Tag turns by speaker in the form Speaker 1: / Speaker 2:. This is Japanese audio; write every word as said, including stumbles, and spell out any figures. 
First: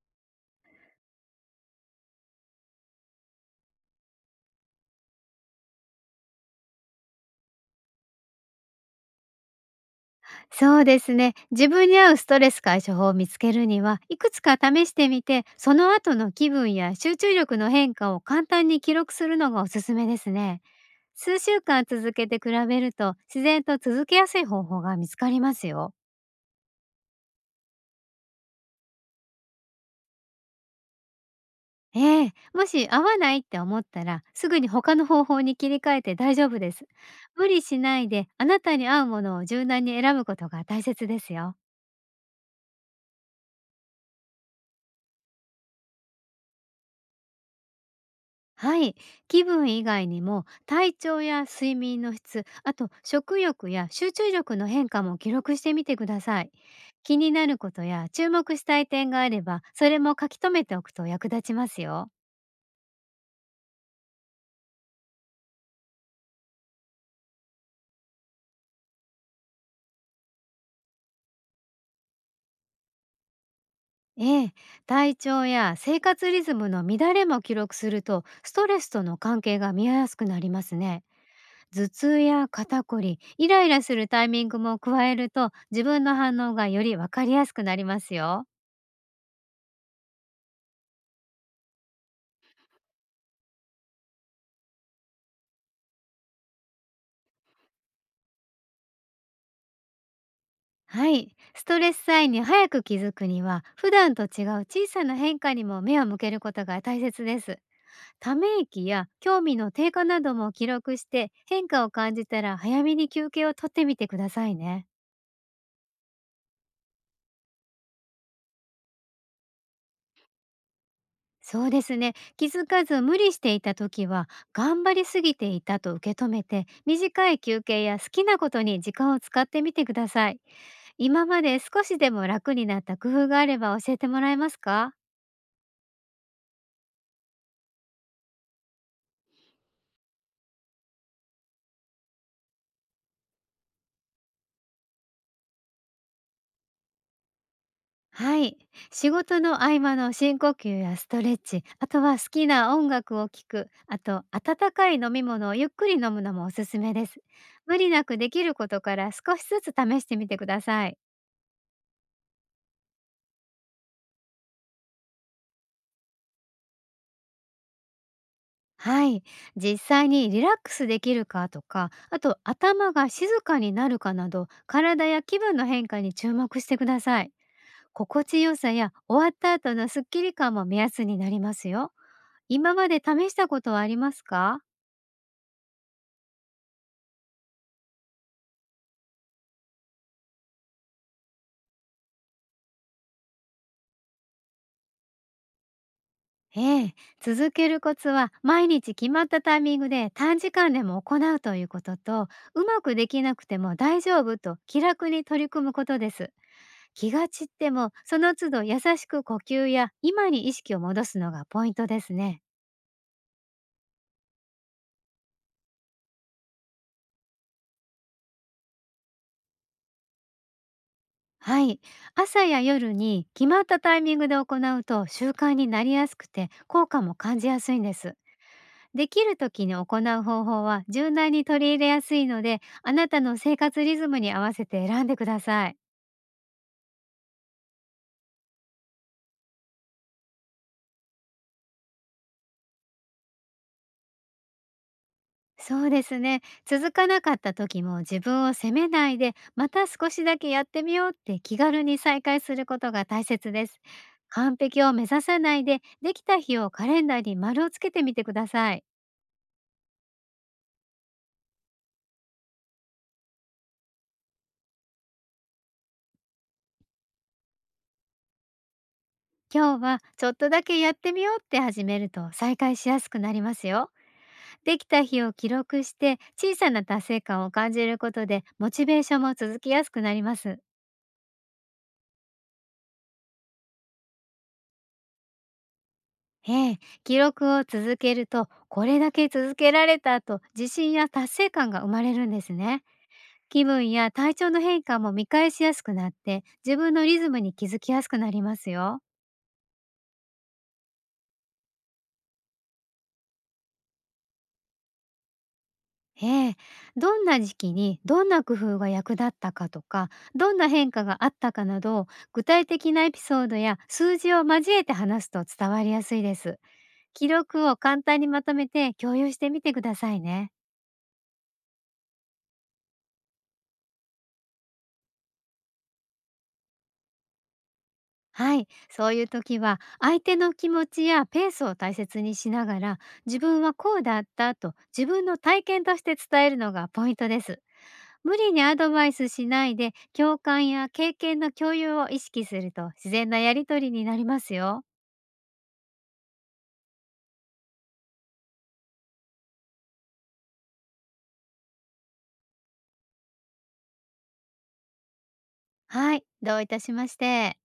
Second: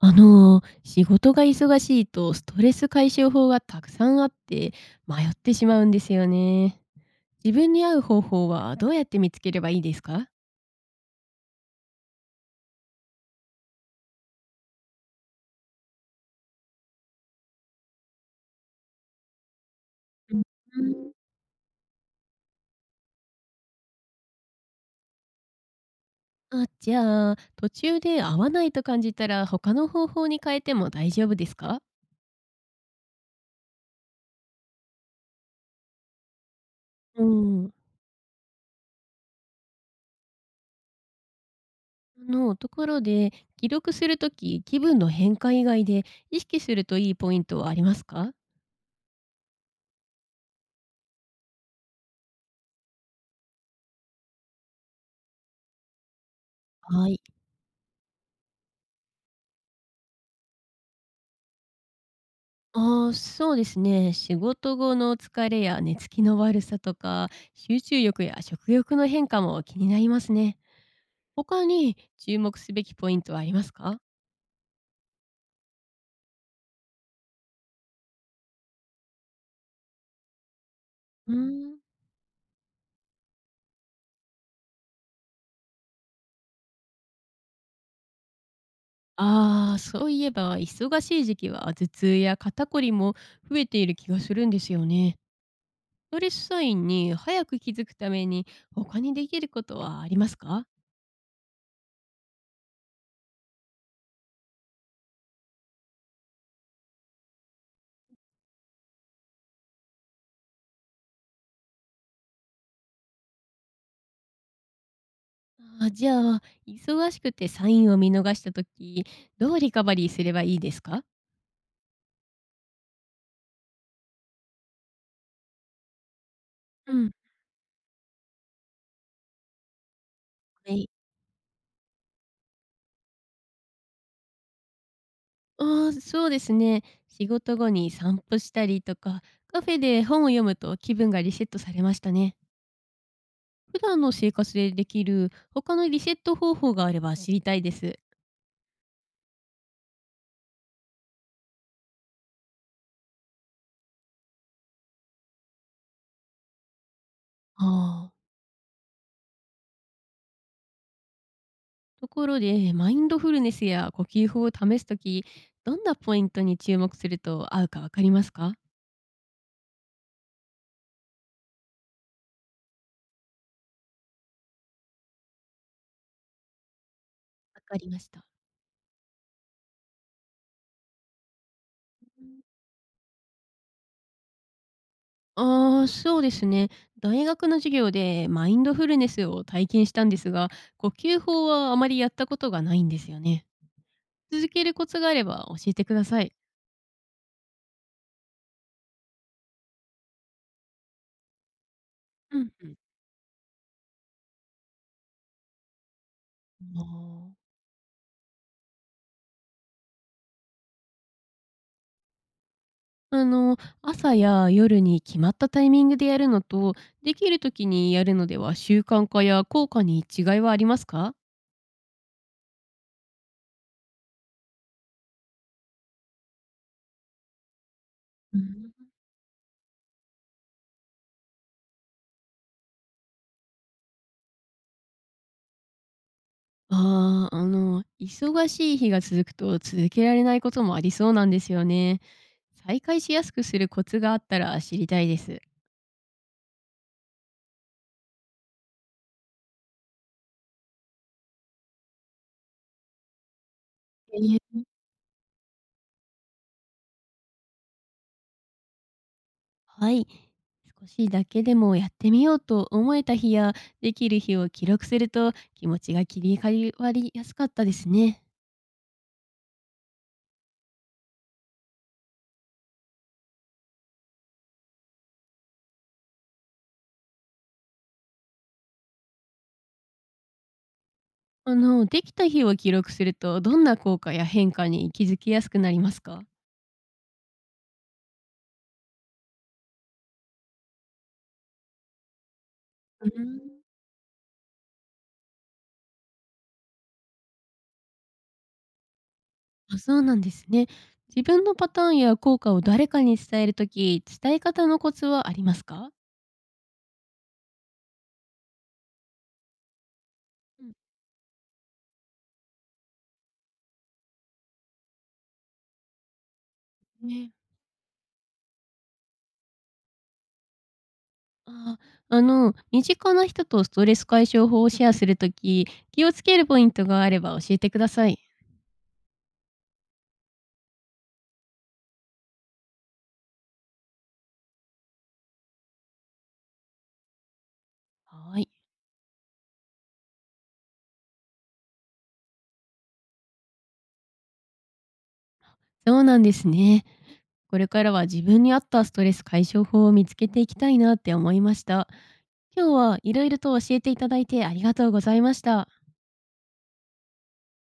Speaker 1: あの、仕事が忙しいとストレス解消法がたくさんあって迷ってしまうんですよね。自分に合う方法はどうやって見つければいいですか？
Speaker 2: そうですね。自分に合うストレス解消法を見つけるには、いくつか試してみて、その後の気分や集中力の変化を簡単に記録するのがおすすめです
Speaker 1: うん。
Speaker 2: ね。数週間続けて比べると、自然と続けやすい方法が見つかりますよ。
Speaker 1: あ、じゃあ、途中で合わないと感じたら他の方法に変えても大丈夫ですか？
Speaker 2: ええ、もし合わないって思ったら、すぐに他の方法に切り替えて大丈夫です。
Speaker 1: う
Speaker 2: 無理
Speaker 1: ん。
Speaker 2: しないで、あなたに合うものを柔軟に選ぶことが大切ですよ。
Speaker 1: あの、ところで、記録するとき気分の変化以外で意識するといいポイントはありますか？
Speaker 2: はい。気分以外にも体調や睡眠の質、あと食欲や集中力の変化も記録してみてください。
Speaker 1: は
Speaker 2: 気
Speaker 1: い。
Speaker 2: になることや注目したい点があれば、それも書き留めておくと役立ちますよ。
Speaker 1: ああ、そうですね。仕事後の疲れや寝つきの悪さとか、集中力や食欲の変化も気になりますね。他に注目すべきポイントはありますか？
Speaker 2: ええ、体調や生活リズムの乱れも記録するとストレスとの関係が見えやすくなりますね。
Speaker 1: うーん。
Speaker 2: 頭痛や肩こり、イライラするタイミングも加えると自分の反応がよりわかりやすくなりますよ。
Speaker 1: ああ、そういえば、忙しい時期は頭痛や肩こりも増えている気がするんですよね。ストレスサインに早く気づくために他にできることはありますか？
Speaker 2: はい。ストレスサインに早く気づくには、普段と違う小さな変化にも目を向けることが大切です。ため息や興味の低下なども記録して、変化を感じたら早めに休憩をとってみてくださいね。
Speaker 1: あー、じゃあ、忙しくてサインを見逃した時どうリカバリーすればいいですか？
Speaker 2: そうですね。気づかず無理していた時は、頑張りすぎていたと受け止めて、
Speaker 1: うん。
Speaker 2: 短い休憩や好きなことに時間を使ってみてください。
Speaker 1: はい。
Speaker 2: 今まで少しでも楽になった工夫があれば教えてもらえますか？
Speaker 1: ああ、そうですね。仕事後に散歩したりとか、カフェで本を読むと気分がリセットされましたね。普段の生活でできる他のリセット方法があれば知りたいです。
Speaker 2: はい。仕事の合間の深呼吸やストレッチ、あとは好きな音楽を聴く、あと温かい飲み物をゆっくり飲むのもおすすめです。無理な
Speaker 1: あ
Speaker 2: く
Speaker 1: あ。
Speaker 2: できることから少しずつ試してみてください。
Speaker 1: ところで、マインドフルネスや呼吸法を試すとき、どんなポイントに注目すると合うかわかりますか？
Speaker 2: はい。実際にリラックスできるかとか、あと頭が静かになるかなど、体や気分の変化に注目してください。
Speaker 1: わかりました。
Speaker 2: 心地よさや終わった後のスッキリ感も目安になりますよ。今まで試したことはありますか？
Speaker 1: ああ、そうですね。大学の授業でマインドフルネスを体験したんですが、呼吸法はあまりやったことがないんですよね。続けるコツがあれば教えてください。
Speaker 2: ええ、続けるコツは毎日決まったタイミングで短時間でも行うということと、
Speaker 1: うん
Speaker 2: う
Speaker 1: うん。
Speaker 2: まくできなくても大丈夫と気楽に取り組むことです。
Speaker 1: あ
Speaker 2: 気が散
Speaker 1: あ。
Speaker 2: ってもその都度優しく呼吸や今に意識を戻すのがポイントですね。
Speaker 1: あの、朝や夜に決まったタイミングでやるのと、できる時にやるのでは習慣化や効果に違いはありますか？
Speaker 2: はい、朝や夜に決まったタイミングで行うと習慣になりやすくて効果も感じやすいんです。
Speaker 1: うん。
Speaker 2: できる時に行う方法は柔軟に取り入れやすいので、あなたの生活リズムに合わせて選んでください。
Speaker 1: ああ、あの、忙しい日が続くと続けられないこともありそうなんですよね。再開しやすくするコツがあったら知りたいです。
Speaker 2: そうですね。続かなかった時も自分を責めないで、また少しだけやってみようって気軽に再開することが大切です。
Speaker 1: え
Speaker 2: 完
Speaker 1: え。
Speaker 2: 璧を目指さないで、できた日をカレンダーに丸をつけてみてください。
Speaker 1: はい。少しだけでもやってみようと思えた日やできる日を記録すると気持ちが切り替わりやすかったですね。
Speaker 2: 今日はちょっとだけやってみようって始めると再開しやすくなりますよ。できた日を記録して小さな達成感を感じることでモチベーションも続きやすくなります。
Speaker 1: あの、できた日を記録するとどんな効果や変化に気づきやすくなりますか？
Speaker 2: ええ、記録を続けるとこれだけ続けられたと自信や達成感が生まれるんですね。
Speaker 1: うーん。
Speaker 2: 気分や体調の変化も見返しやすくなって自分のリズムに気づきやすくなりますよ。
Speaker 1: あ、そうなんですね。自分のパターンや効果を誰かに伝えるとき、伝え方のコツはありますか？
Speaker 2: ええ、どんな時期にどんな工夫が役立ったかとか、どん
Speaker 1: う
Speaker 2: な
Speaker 1: ん。
Speaker 2: 変化があったかなど、具体的なエピソードや数字を交えて話すと伝わりやすいです。記
Speaker 1: ね。
Speaker 2: 録を簡単にまとめて共有してみてくださいね。
Speaker 1: あ。あの、身近な人とストレス解消法をシェアするとき、気をつけるポイントがあれば教えてください。
Speaker 2: はい、そういう時は相手の気持ちやペースを大切にしながら、自分はこうだったと自分の体験として伝えるのがポイントです。無
Speaker 1: はい。
Speaker 2: 理にアドバイスしないで共感や経験の共有を意識すると自然なやりとりになりますよ。
Speaker 1: そうなんですね。これからは自分に合ったストレス解消法を見つけていきたいなって思いました。今日はいろいろと教えていただいてありがとうございました。
Speaker 2: はい、どういたしまして。